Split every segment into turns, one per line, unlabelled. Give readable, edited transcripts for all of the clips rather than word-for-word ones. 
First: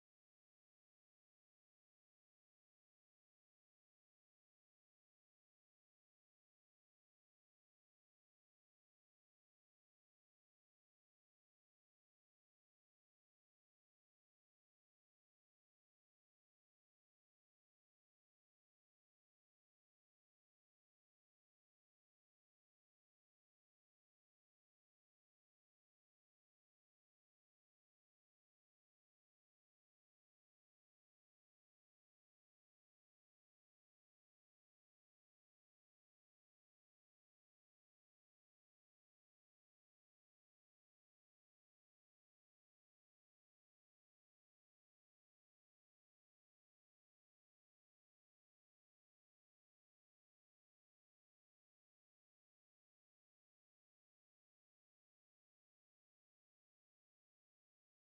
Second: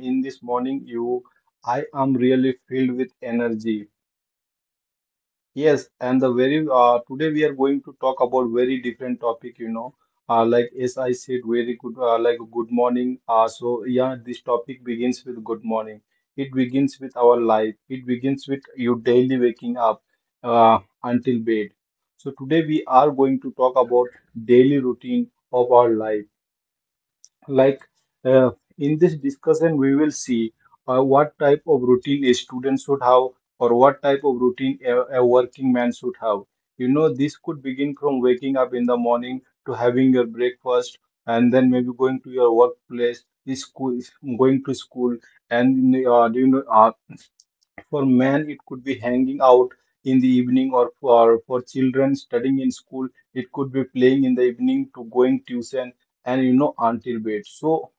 in this morning you I am really filled with energy. Yes, and the very today we are going to talk about very different topic. Like as I said, very good like good morning. So yeah, this topic begins with good morning. It begins with our life. It begins with you daily waking up until bed. So today we are going to talk about daily routine of our life, like, uh, in this discussion, we will see what type of routine a student should have, or what type of routine a working man should have. You know, this could begin from waking up in the morning to having your breakfast and then maybe going to your workplace, is school, is going to school, and do you know, for men, it could be hanging out in the evening, or for children studying in school, it could be playing in the evening to going tuition and until bed. So,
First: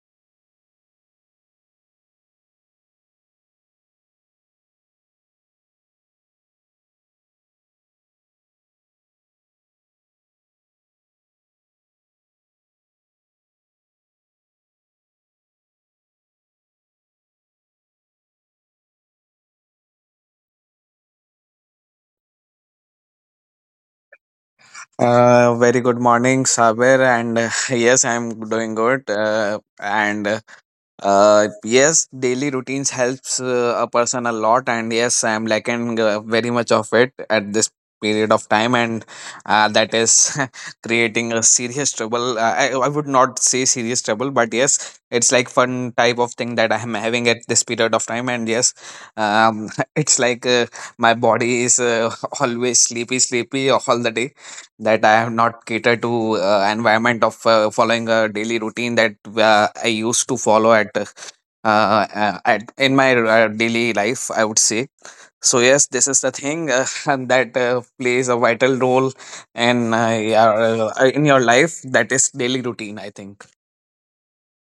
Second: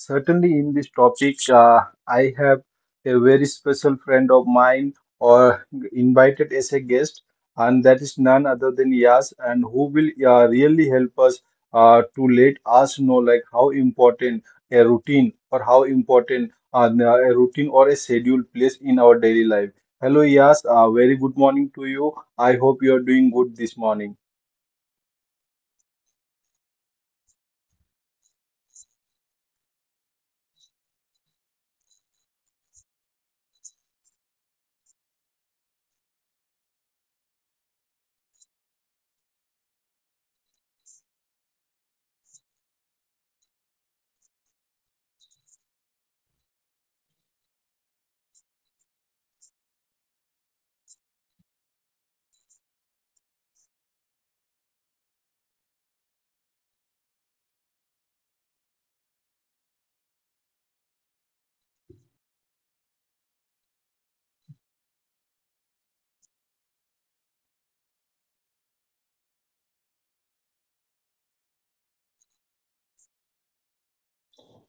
certainly, in this topic, I have a very special friend of mine, or invited as a guest, and that is none other than Yas, and who will really help us to let us know like how important a routine, or how important a routine or a schedule plays in our daily life. Hello, Yas. Very good morning to you. I hope you are doing good this morning.
Very good morning, Saber, and yes, I'm doing good. And Yes, daily routines helps a person a lot, and yes, I'm lacking very much of it at this period of time, and that is creating a serious trouble. I would not say serious trouble, but yes, it's like fun type of thing that I'm having at this period of time, and yes, um, it's like my body is always sleepy, sleepy all the day that I have not catered to environment of following a daily routine that I used to follow at in my daily life, I would say Yes, this is the thing and that plays a vital role in in your life. That is daily routine, I think.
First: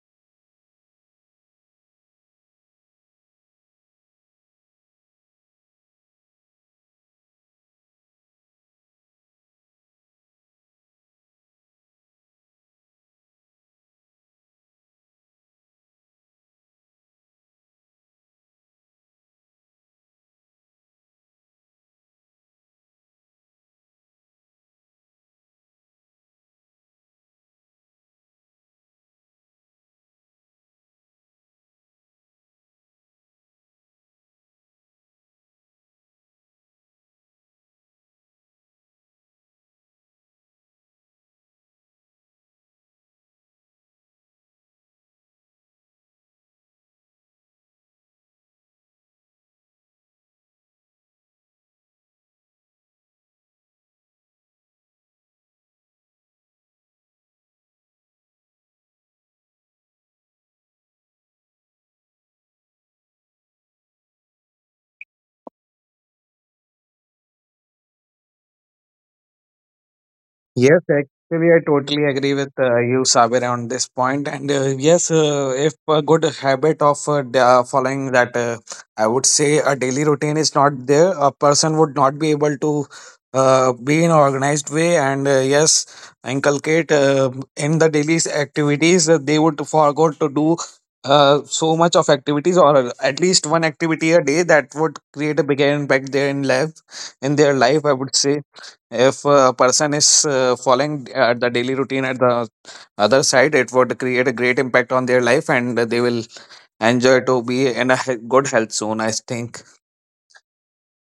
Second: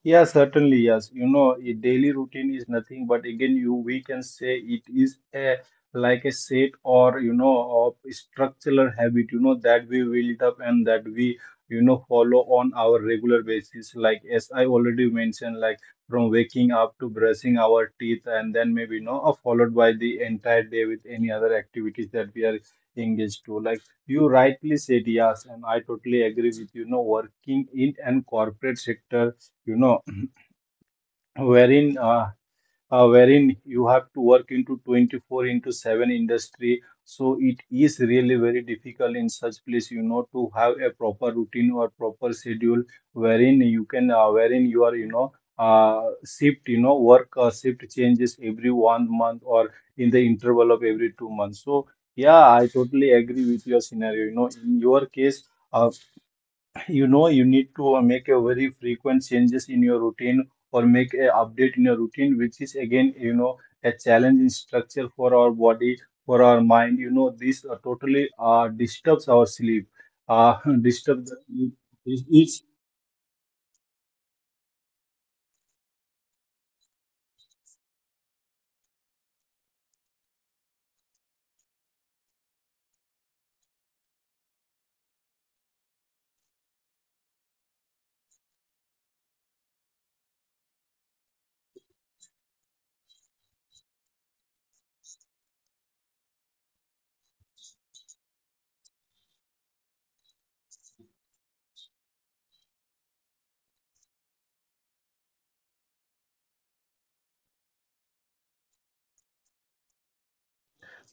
Yeah, certainly, yes. You know, a daily routine is nothing, but again, you we can say it is a like a set, or, of structural habit, that we build up and that we follow on our regular basis. Like as I already mentioned, like from waking up to brushing our teeth, and then maybe followed by the entire day with any other activities that we are engaged to. Like you rightly said, yes, and I totally agree with, working in an corporate sector, you know wherein, wherein you have to work into 24 into 7 industry, so it is really very difficult in such place, to have a proper routine or proper schedule wherein you are, shift you know work shift changes every one month, or in the interval of every 2 months. So yeah, I totally agree with your scenario, in your case. uh, you need to make a very frequent changes in your routine, or make a update in your routine, which is again, a challenge in structure for our body, for our mind you know this Totally disturbs our sleep, uh,
Yes,
disturbs
actually, I
the-
totally
it,
agree
it
with you, Sabir, on this point. If a good habit of following that, I would say a daily routine is not there, a person would not be able to be in organized way. And Yes, inculcate in the daily activities, they would forgot to do so much of activities, or at least one activity a day that would create a bigger impact there in life, in their life, I would say if a person is following the daily routine. At the other side, it would create a great impact on their life, and they will enjoy to be in a good health soon, I think.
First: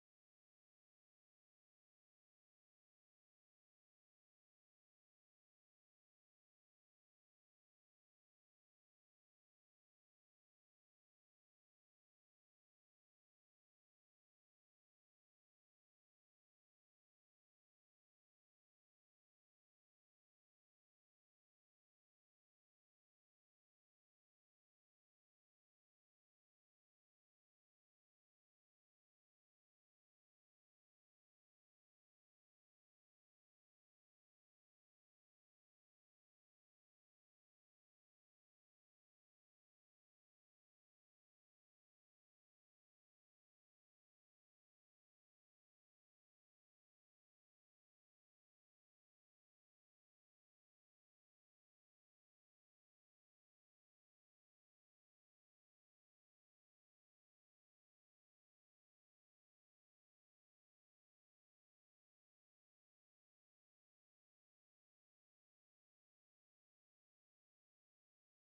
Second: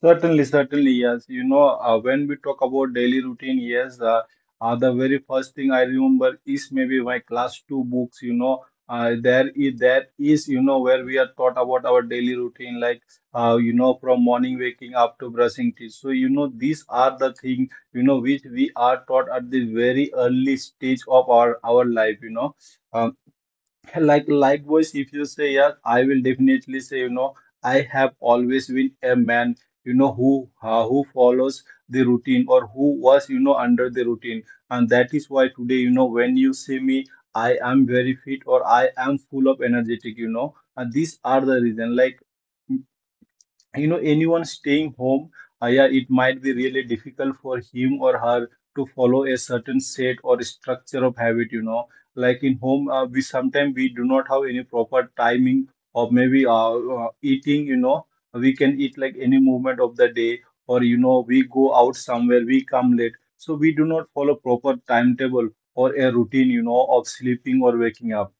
Certainly, certainly, yes. You know, when we talk about daily routine, yes, the very first thing I remember is maybe my class two books. You know, there is that is, where we are taught about our daily routine, like, from morning waking up to brushing teeth. So, these are the thing, which we are taught at the very early stage of our life. Uh, Like likewise, if you say yes, I will definitely say, I have always been a man, who who follows the routine, or who was, under the routine. And that is why today, when you see me, I am very fit, or I am full of energetic. And these are the reason. Like, anyone staying home, yeah, it might be really difficult for him or her to follow a certain set or structure of habit, like in home, we sometimes we do not have any proper timing, or maybe, eating, we can eat like any moment of the day, or, we go out somewhere, we come late, so we do not follow proper timetable or a routine, of sleeping or waking up.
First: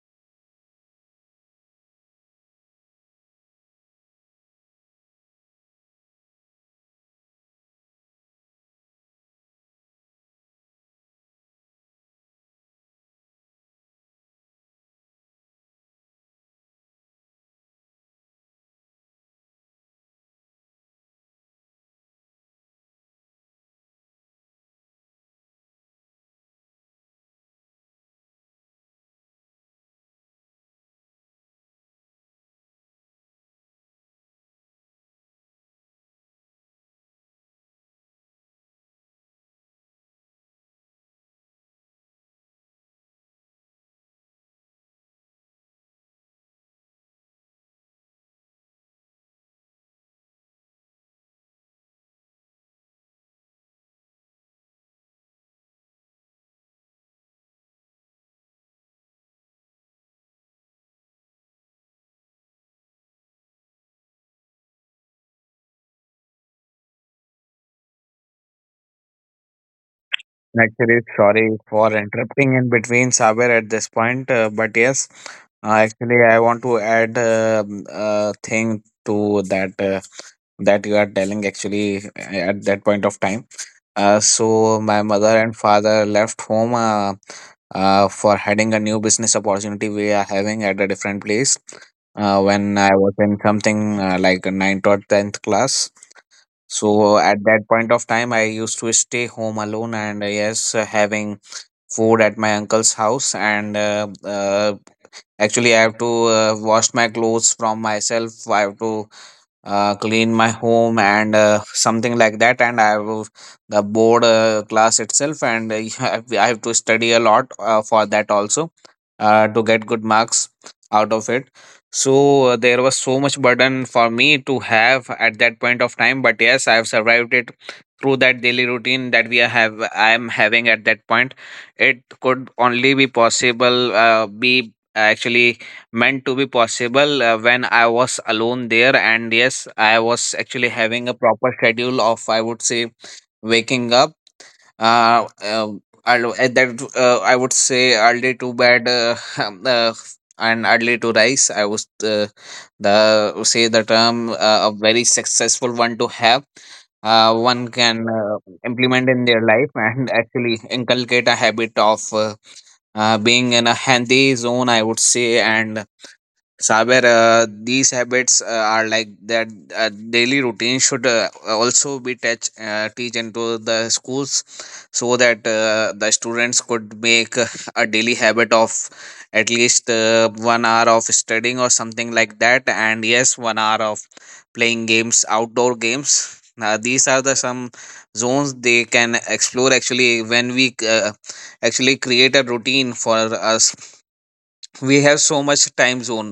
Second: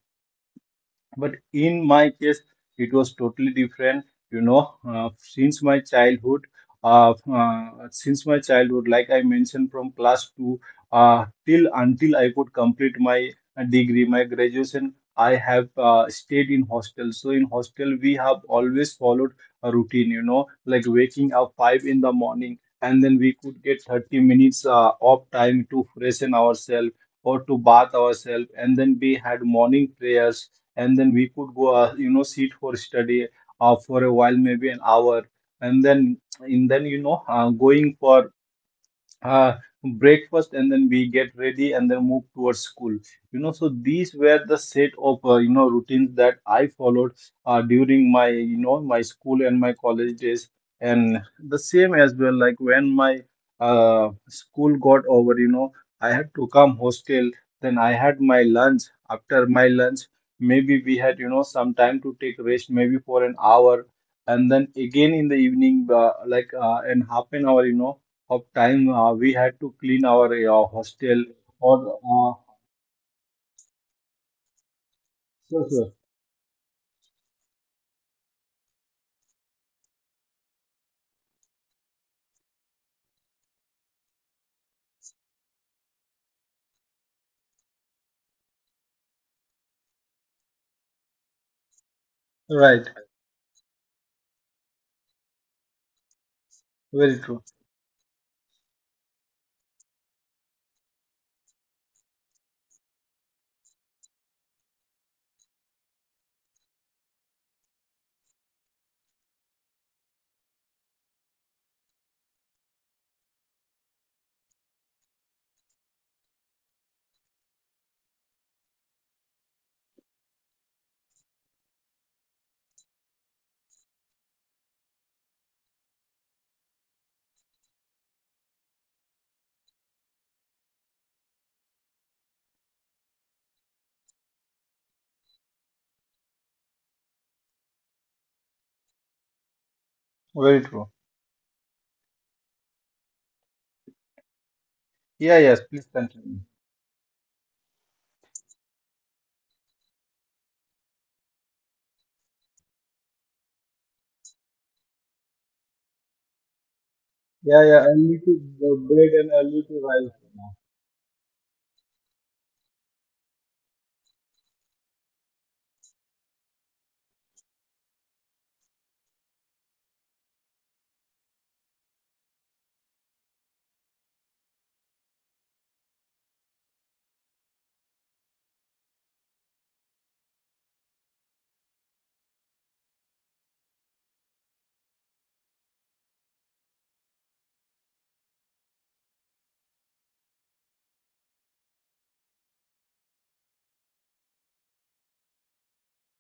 But in my case, it was totally different. Since my childhood, like I mentioned, from class 2, till until I could complete my degree, my graduation, I have stayed in hostel. So in hostel we have always followed a routine, like waking up 5 in the morning, and then we could get 30 minutes of time to freshen ourselves, or to bath ourselves, and then we had morning prayers, and then we could go, sit for study for a while, maybe an hour. And then, going for uh, breakfast, and then we get ready and then move towards school. So these were the set of, routines that I followed during my, my school and my college days. And the same as well, like when my school got over, I had to come hostel. Then I had my lunch. After my lunch, maybe we had, some time to take rest, maybe for an hour. And then again in the evening, like, in half an hour, of time, we had to clean
Actually,
our
sorry for
hostel,
interrupting
or
in between,
uh,
Saber, at this point. But yes, actually, I
sure,
want
sure.
to add a thing to that that you are telling. Actually, at that point of time, so my mother and father left home for heading a new business opportunity we are having at a different place. When I was in
Right.
something like ninth or tenth class, so at that
Very true.
point of time, I used to stay home alone, and yes, having food at my uncle's house. And Actually, I have to wash my clothes from myself. I have to clean my home and something like that, and I have the board class itself, and I have to study a lot for that also to get good marks out of it. So there was so much burden for me to have at that point of time, but yes, I have survived it through that daily routine that we are have I am having at that point. It could only be possible be actually meant to be possible when I was alone there. And yes, I was
Very
actually
true.
having a proper schedule of, I would say, waking up. Uh,
Yeah, yes,
uh,
please continue.
at that, I would say, early to bed and early to rise. I was the say the term A very successful one to have.
Yeah,
One
yeah,
can
early to the
implement
bed
in
and
their
early
life
to
and
rise.
actually inculcate a habit of being in a handy zone, I would say. And Saber, these habits are like that daily routine should also be teach, teach into the schools, so that the students could make a daily habit of at least 1 hour of studying or something like that, and yes, 1 hour of playing games, outdoor games. These are the some zones they can explore actually. When we actually create a routine for us, we have so much time zone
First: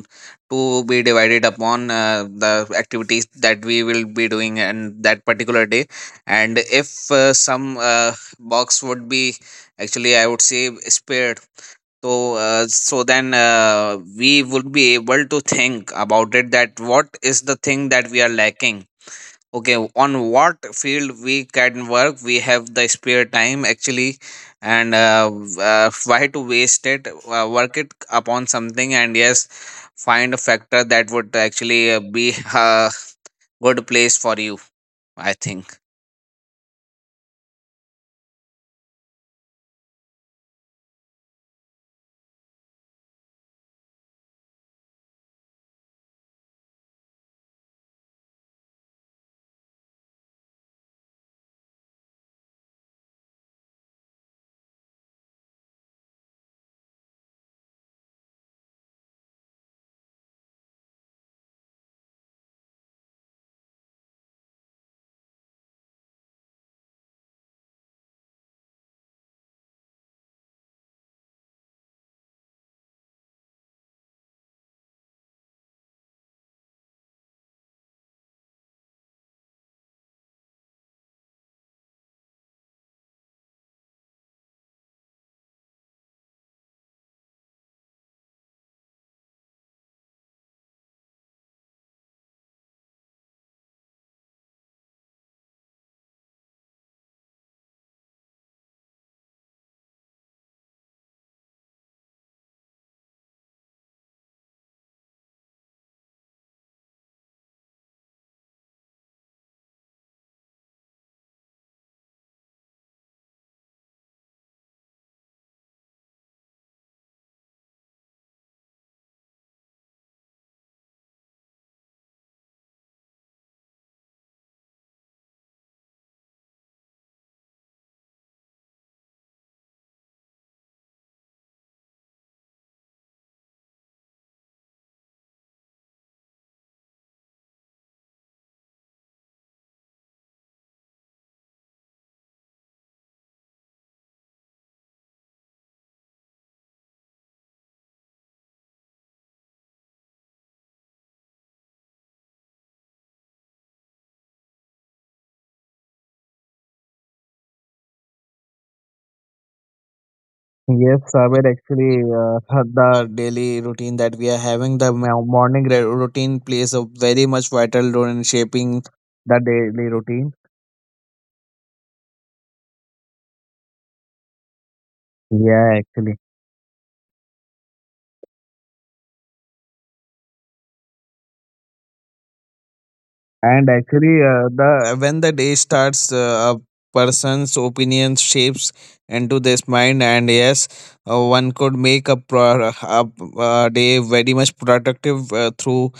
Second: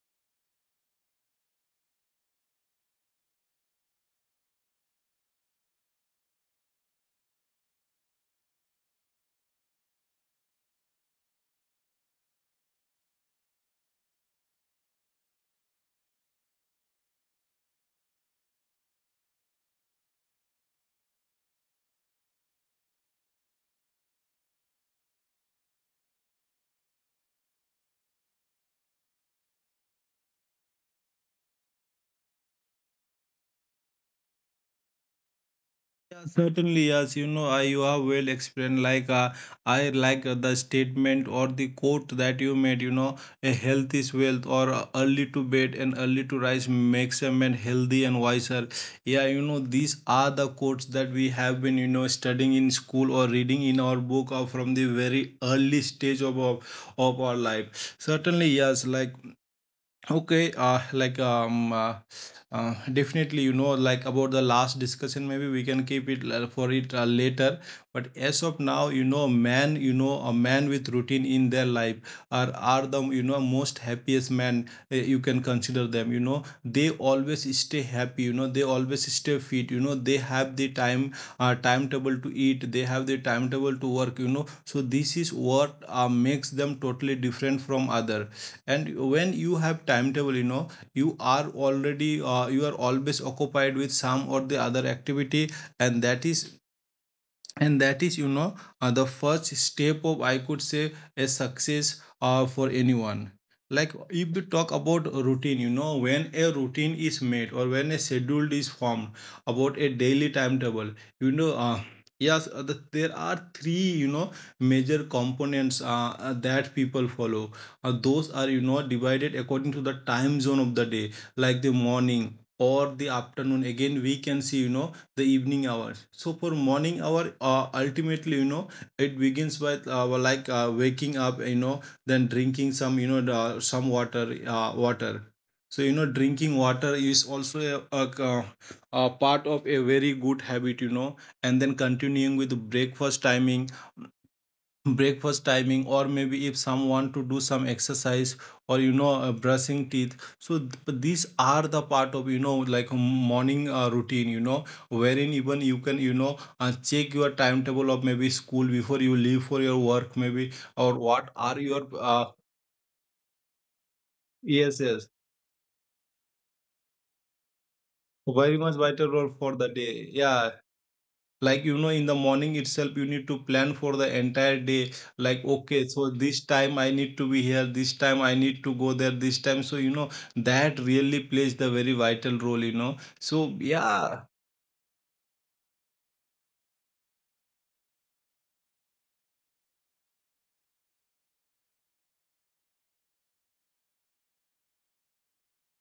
to be divided upon the activities that we will be doing and that particular day. And if some box would be actually, I would say, spared, then we would be able to think about it, that what is the thing that we are lacking, okay, on what field we can work. We have the spare time actually, and why to waste it? Work it upon something, and yes, find a factor that would actually be a good place for you, I think.
Yeah, certainly, yes. You know, you have well explained. Like, I like the statement or the quote that you made. You know, a health is wealth, or, early to bed and early to rise makes a man healthy and wiser. Yeah, these are the quotes that we have been, studying in school, or reading in our book, or from the very early stage of of our life. Certainly, yes. Like, Okay, uh, like um, uh, definitely, like, about the last discussion, maybe we can keep it for it later. But as of now, man, a man with routine in their life are the, most happiest man, you can consider them. You know, they always stay happy. You know, they always stay fit. You know, they have the timetable to eat. They have the timetable to work. You know, so this is what makes them totally different from other, and when you have timetable, you are always occupied with some or the other activity, and that is, and that is you know the first step of, I could say, a success for anyone. Like, if we talk about routine, when a routine is made, or when a schedule is formed about a daily timetable, you know uh, yes, there are three, major components that people follow. Those are, divided according to the time zone of the day, like the morning, or the afternoon, again we can see, the evening hours. So for morning hour, ultimately, it begins by, well, like, waking up, then drinking some, water. So, drinking water is also a, a part of a very good habit, and then continuing with breakfast timing, or maybe if some want to do some exercise, or, brushing teeth. So these are the part of, like, morning routine, wherein even you can, check your timetable of maybe school before you leave for your work, maybe,
Yes,
or
Sabir,
what are
actually,
your
the daily routine that we are having, the
yes, yes,
morning routine plays a very much vital role in
very
shaping
much vital
the
role for the
daily
day,
routine.
yeah, like, in the morning itself you need to plan for the entire day. Like,
Yeah,
okay,
actually.
so this time I need to be here, this time I need to go there, this time, so, that really plays the very vital role, so
And actually,
yeah.
the when the day starts, a person's opinion shapes into this mind, and yes, one could make a day very much productive through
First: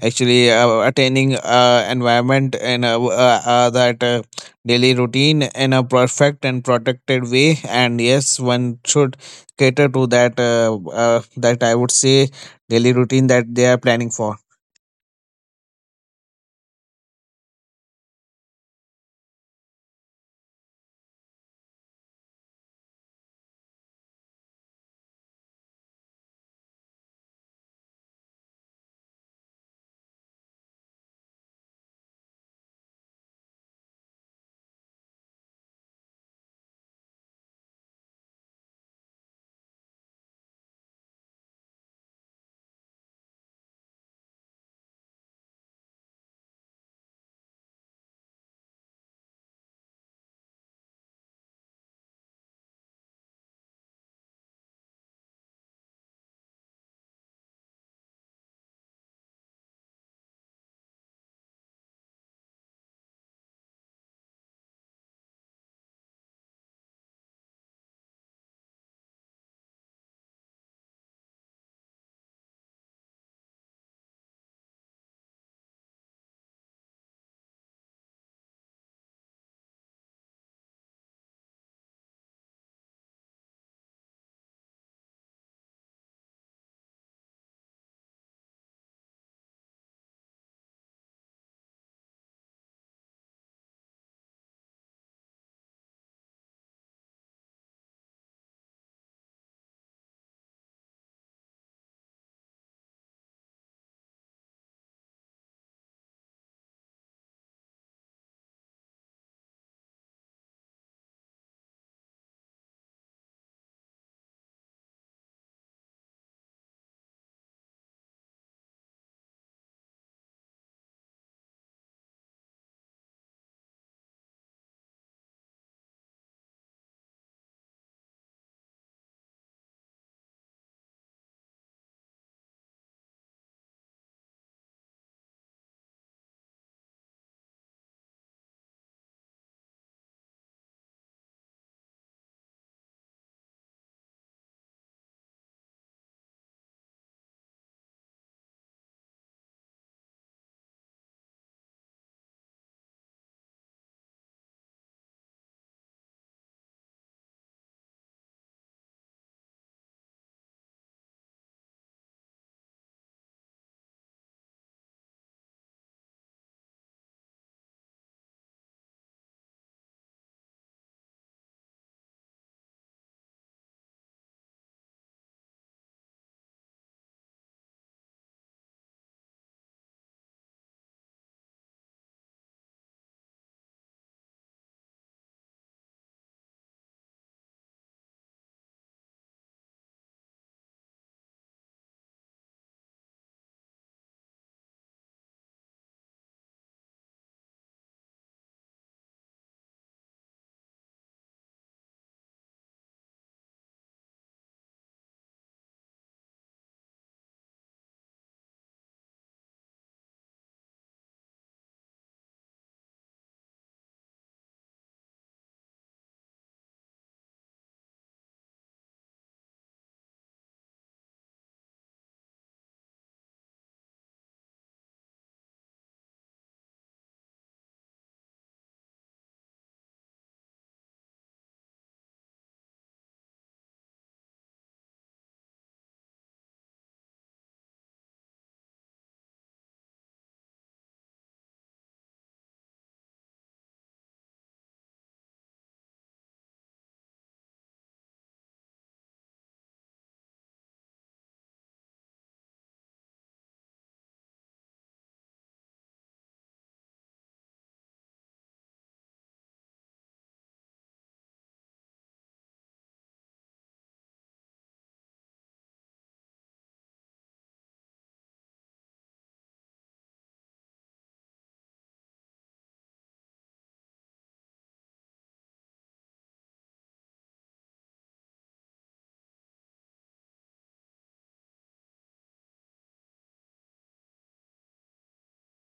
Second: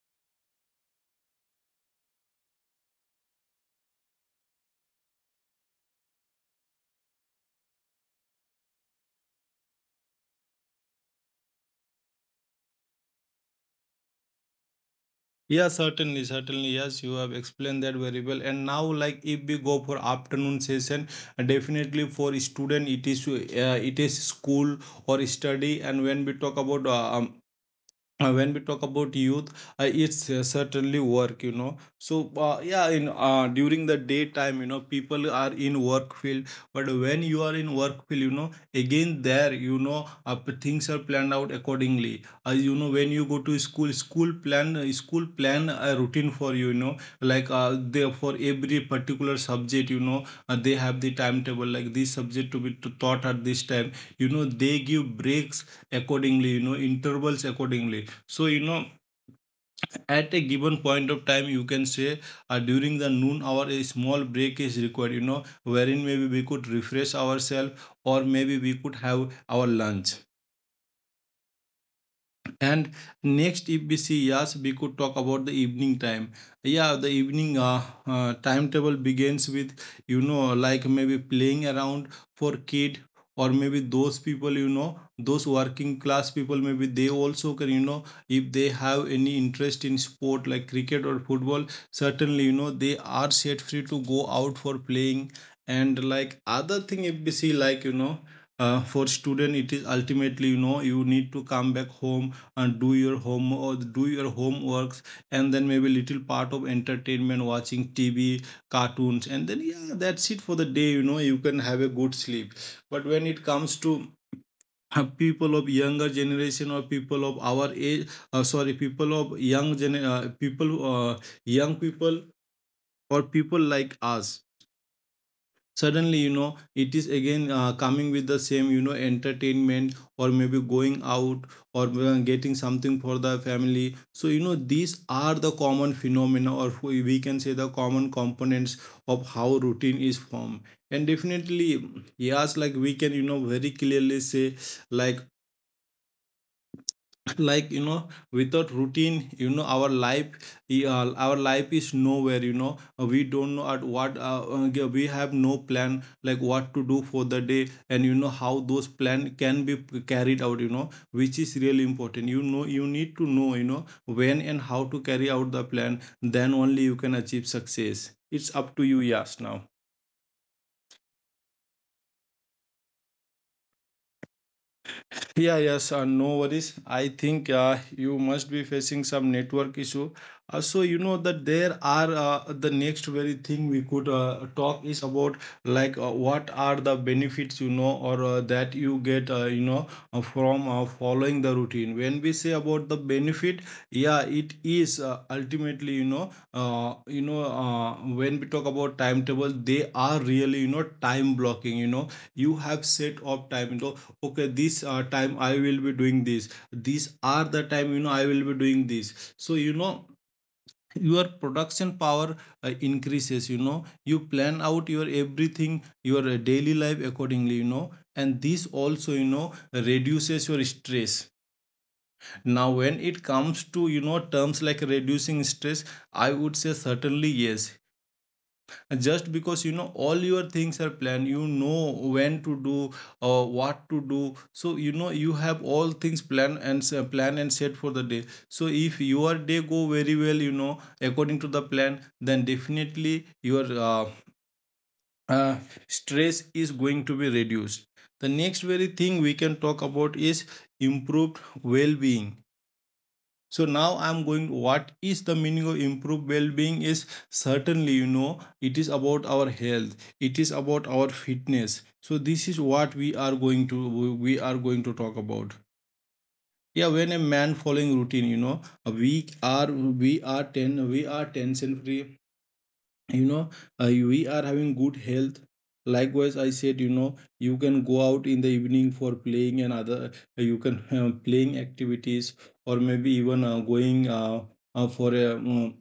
actually attaining environment and that daily routine in a perfect and protected way. And yes, one should cater to that, that I would say, daily routine that they are planning for.
Yeah, certainly, certainly, yes, you have explained that very well. And now, like, if we go for afternoon session, definitely for student it is, it is school or study. And when we talk about, youth, it's certainly work. Yeah, in during the daytime, people are in work field. But when you are in work field, again there, things are planned out accordingly. When you go to school plan a routine for you, you know like, they, for every particular subject, They have the timetable, like, this subject to be taught at this time. They give breaks accordingly, intervals accordingly. So, at a given point of time, you can say during the noon hour, a small break is required, wherein maybe we could refresh ourselves or maybe we could have our lunch. And next, if we see, yes, we could talk about the evening time. Yeah, the evening timetable begins with, like, maybe playing around for kid, or maybe those people, those working class people, maybe they also can, if they have any interest in sport like cricket or football, certainly, they are set free to go out for playing. And like other thing, if we see, like, for student it is ultimately, you need to come back home and do your home or do your homeworks. And then maybe little part of entertainment, watching tv cartoons, and then, yeah, that's it for the day. You can have a good sleep. But when it comes to, people of younger generation or people of our age, sorry people of young gen people young people or people like us, suddenly, it is again coming with the same, entertainment or maybe going out, or getting something for the family. So, these are the common phenomena, or we can say the common components of how routine is formed. And definitely, yes, like, we can, very clearly say, like, like, without routine, our our life is nowhere, We don't know at what we have no plan, like, what to do for the day, and you know how those plan can be carried out, which is really important, you need to know, when and how to carry out the plan. Then only you can achieve success. It's up to you. Yes, now. Yeah, yes, no worries. I think you must be facing some network issue. So you know that there are the next very thing we could talk is about, like, what are the benefits, or that you get, from following the routine. When we say about the benefit, yeah, it is ultimately, when we talk about timetable, they are really, time blocking. You know, you have set up time. You, okay, this time I will be doing this, these are the time, I will be doing this. So, your production power increases, you plan out your everything, your daily life accordingly, and this also, reduces your stress. Now when it comes to, terms like reducing stress, I would say certainly yes, just because, all your things are planned, when to do or what to do. So, you have all things planned and plan and set for the day. So if your day go very well, according to the plan, then definitely your uh, stress is going to be reduced. The next very thing we can talk about is improved well-being. So now I'm going what is the meaning of improved well-being is, certainly, it is about our health, it is about our fitness. So this is what we are going to, we are going to talk about. Yeah, when a man following routine, we are we are tension free, you know we are having good health. Likewise, I said, you can go out in the evening for playing and other. You can playing activities, or maybe even going for a,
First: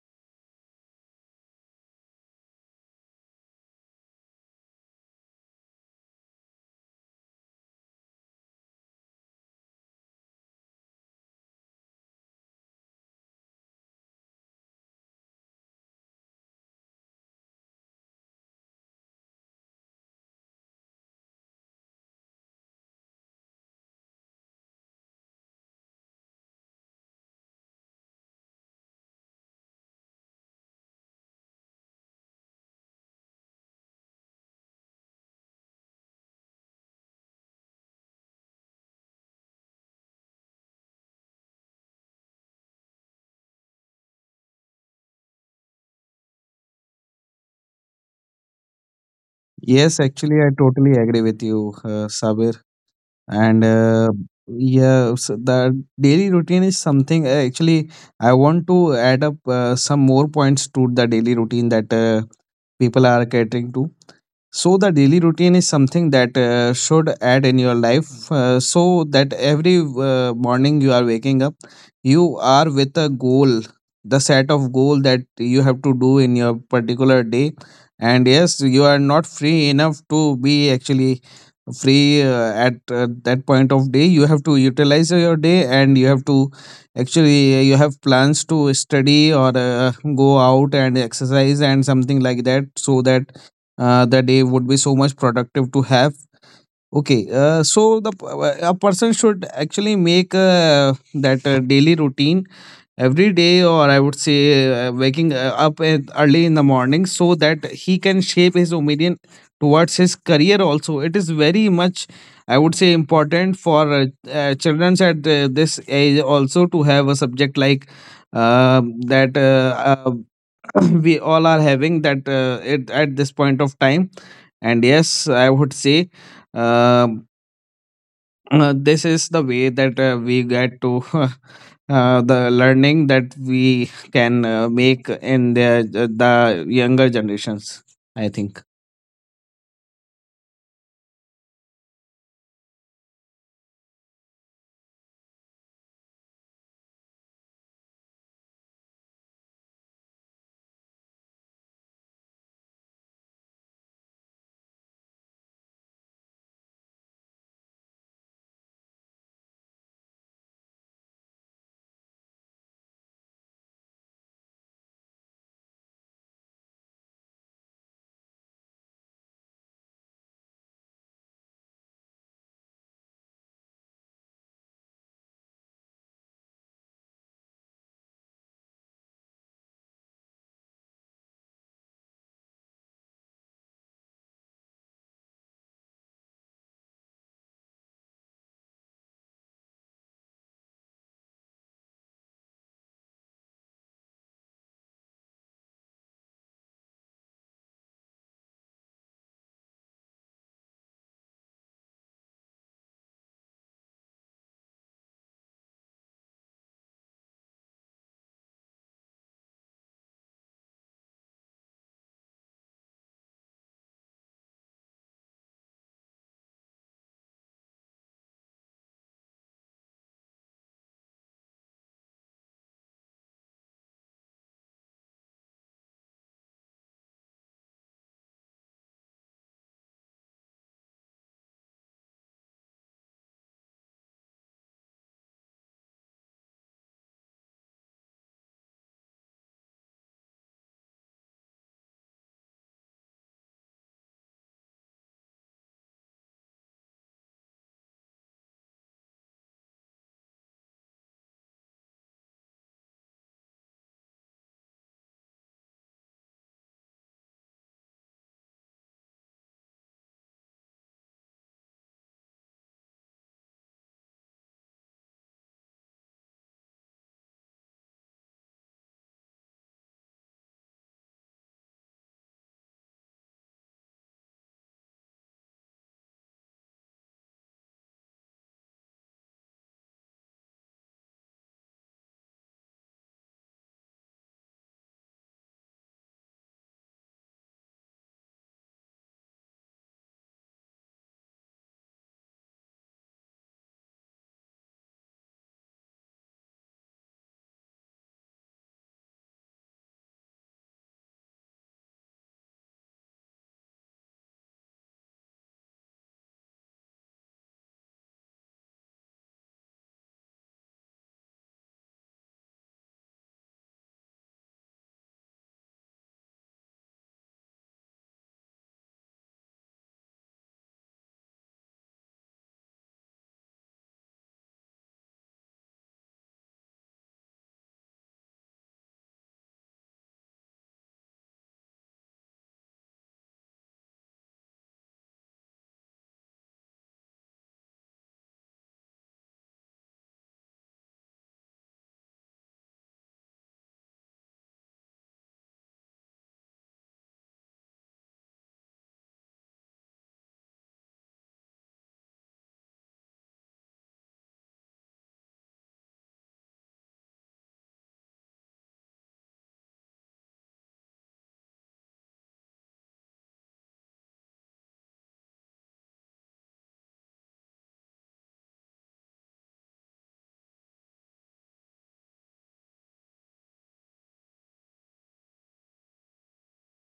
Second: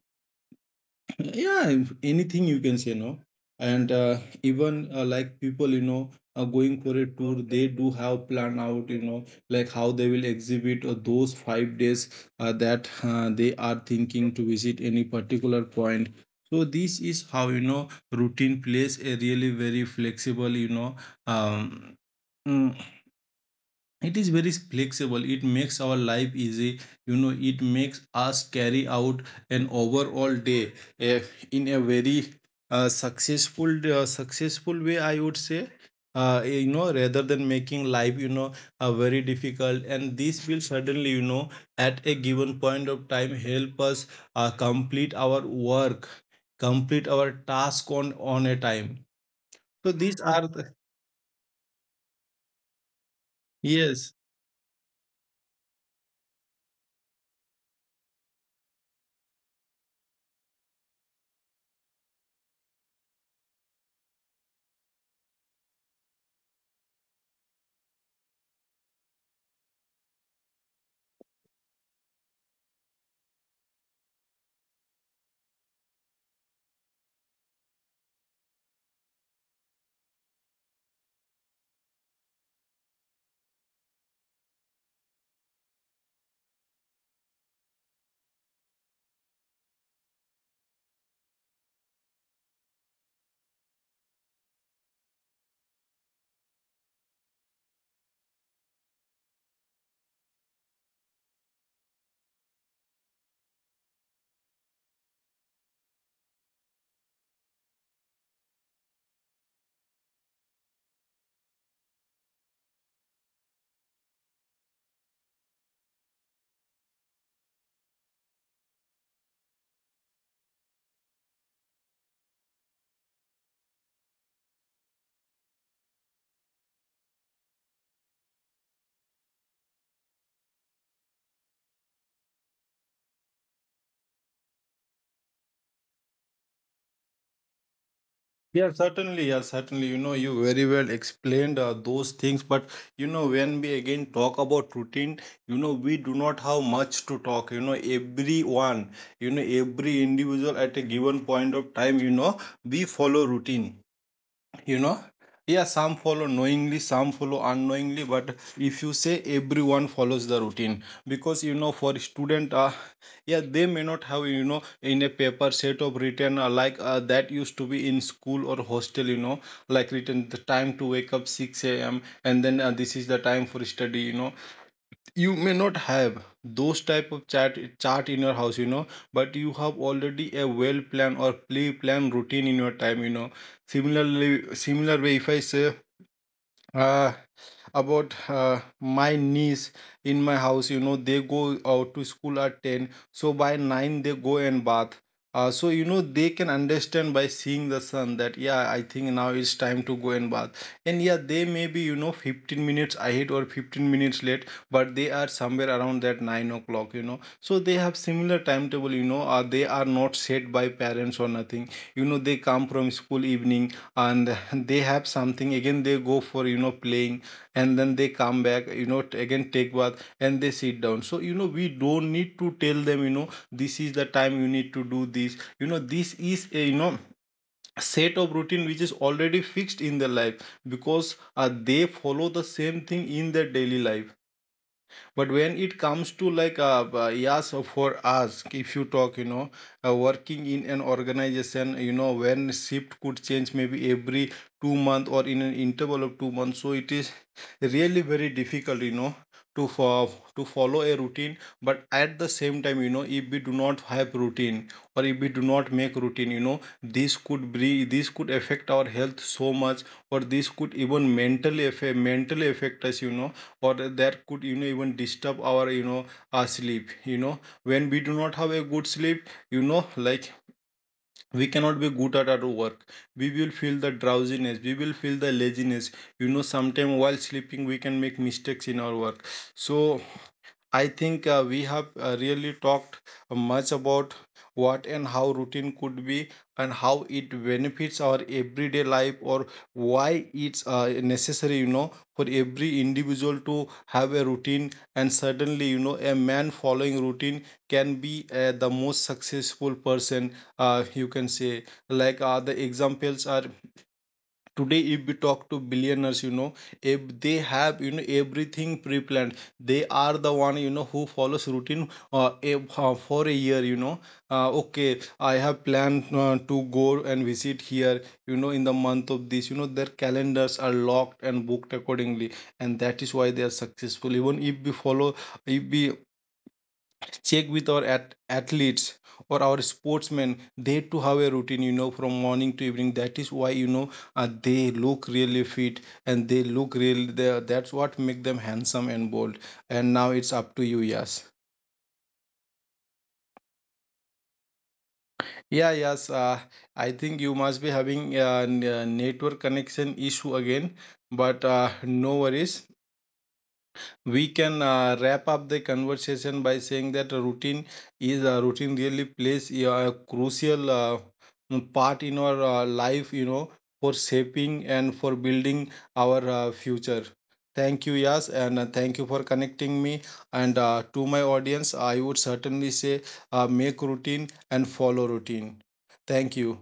yeah, anything, you can say. No. And even like people, are going for a tour, they do have plan out, like how they will exhibit those 5 days that they are thinking to visit any particular point. So this is how, routine plays a really very flexible, um, mm, it is very flexible. It makes our life easy, it makes us carry out an overall day, eh, in a very successful way, I would say, rather than making life, very difficult. And this will suddenly, at a given point of time, help us complete our work, complete our task on a time. So
Yes,
these
actually,
are
I
the,
totally agree with you, Sabir. And
yes.
Yeah, so the daily routine is something. Actually, I want to add up some more points to the daily routine that people are catering to. So the daily routine is something that should add in your life, so that every morning you are waking up, you are with a goal, the set of goal that you have to do in your particular day. And yes, you are not free enough to be actually free at that point of day. You have to utilize your day, and you have to actually you have plans to study or go out and exercise and something like that, so that the day would be so much productive to have. Okay, a person should actually make that daily routine every day, or I would say waking up at early in the morning, so that he can shape his opinion towards his career. Also, it is very much, I would say, important for children at this age also to have a subject like uh, that we all are having that, at this point of time. And yes, I would say, um this is the way that we get to the learning that we can make in the younger generations, I think.
Yeah, certainly. Yeah, certainly. You know, you very well explained those things. But, when we again talk about routine, we do not have much to talk. Everyone, every individual at a given point of time, we follow routine, you know yeah, some follow knowingly, some follow unknowingly. But if you say everyone follows the routine, because, for student, yeah, they may not have, in a paper set of written, like that used to be in school or hostel, like written the time to wake up 6 a.m., and then this is the time for study, you may not have those type of chart in your house, but you have already a well planned or pre planned routine in your time, similarly, similar way, if I say uh, about my niece in my house, they go out to school at 10, so by 9 they go and bath. So they can understand by seeing the sun that, yeah, I think now it's time to go and bath. And yeah, they may be, 15 minutes ahead or 15 minutes late, but they are somewhere around that 9 o'clock, so they have similar timetable, they are not set by parents or nothing, they come from school evening and they have something, again they go for, playing. And then they come back, again take bath and they sit down. So you know we don't need to tell them, this is the time you need to do this, this is a, set of routine which is already fixed in their life, because they follow the same thing in their daily life. But when it comes to, like, yes, for us, if you talk, working in an organization, when shift could change maybe every 2 month, or in an interval of 2 months. So it is really very difficult, to fo- to follow a routine. But at the same time, if we do not have routine, or if we do not make routine, this could affect our health so much, or this could even mentally affect us, or that could, even disturb our, our sleep, when we do not have a good sleep, like, we cannot be good at our work. We will feel the drowsiness, we will feel the laziness, sometimes while sleeping we can make mistakes in our work. So, I think we have really talked much about what and how routine could be, and how it benefits our everyday life, or why it's necessary, for every individual to have a routine. And certainly, a man following routine can be the most successful person, you can say. Like, the examples are, today if we talk to billionaires, if they have, everything pre-planned, they are the one, who follows routine for a year, Okay, I have planned to go and visit here, in the month of this, their calendars are locked and booked accordingly. And that is why they are successful. Even if we follow, if we check with our athletes or our sportsmen, they too have a routine, from morning to evening. That is why, they look really fit, and they look real, that's what make them handsome and bold. And now it's up to you. Yes, yeah, yes, I think you must be having a network connection issue again, but no worries. We can wrap up the conversation by saying that routine really plays a crucial part in our life, for shaping and for building our future. Thank you, Yas, and thank you for connecting me. And to my audience, I would certainly say, make routine and follow routine. Thank you.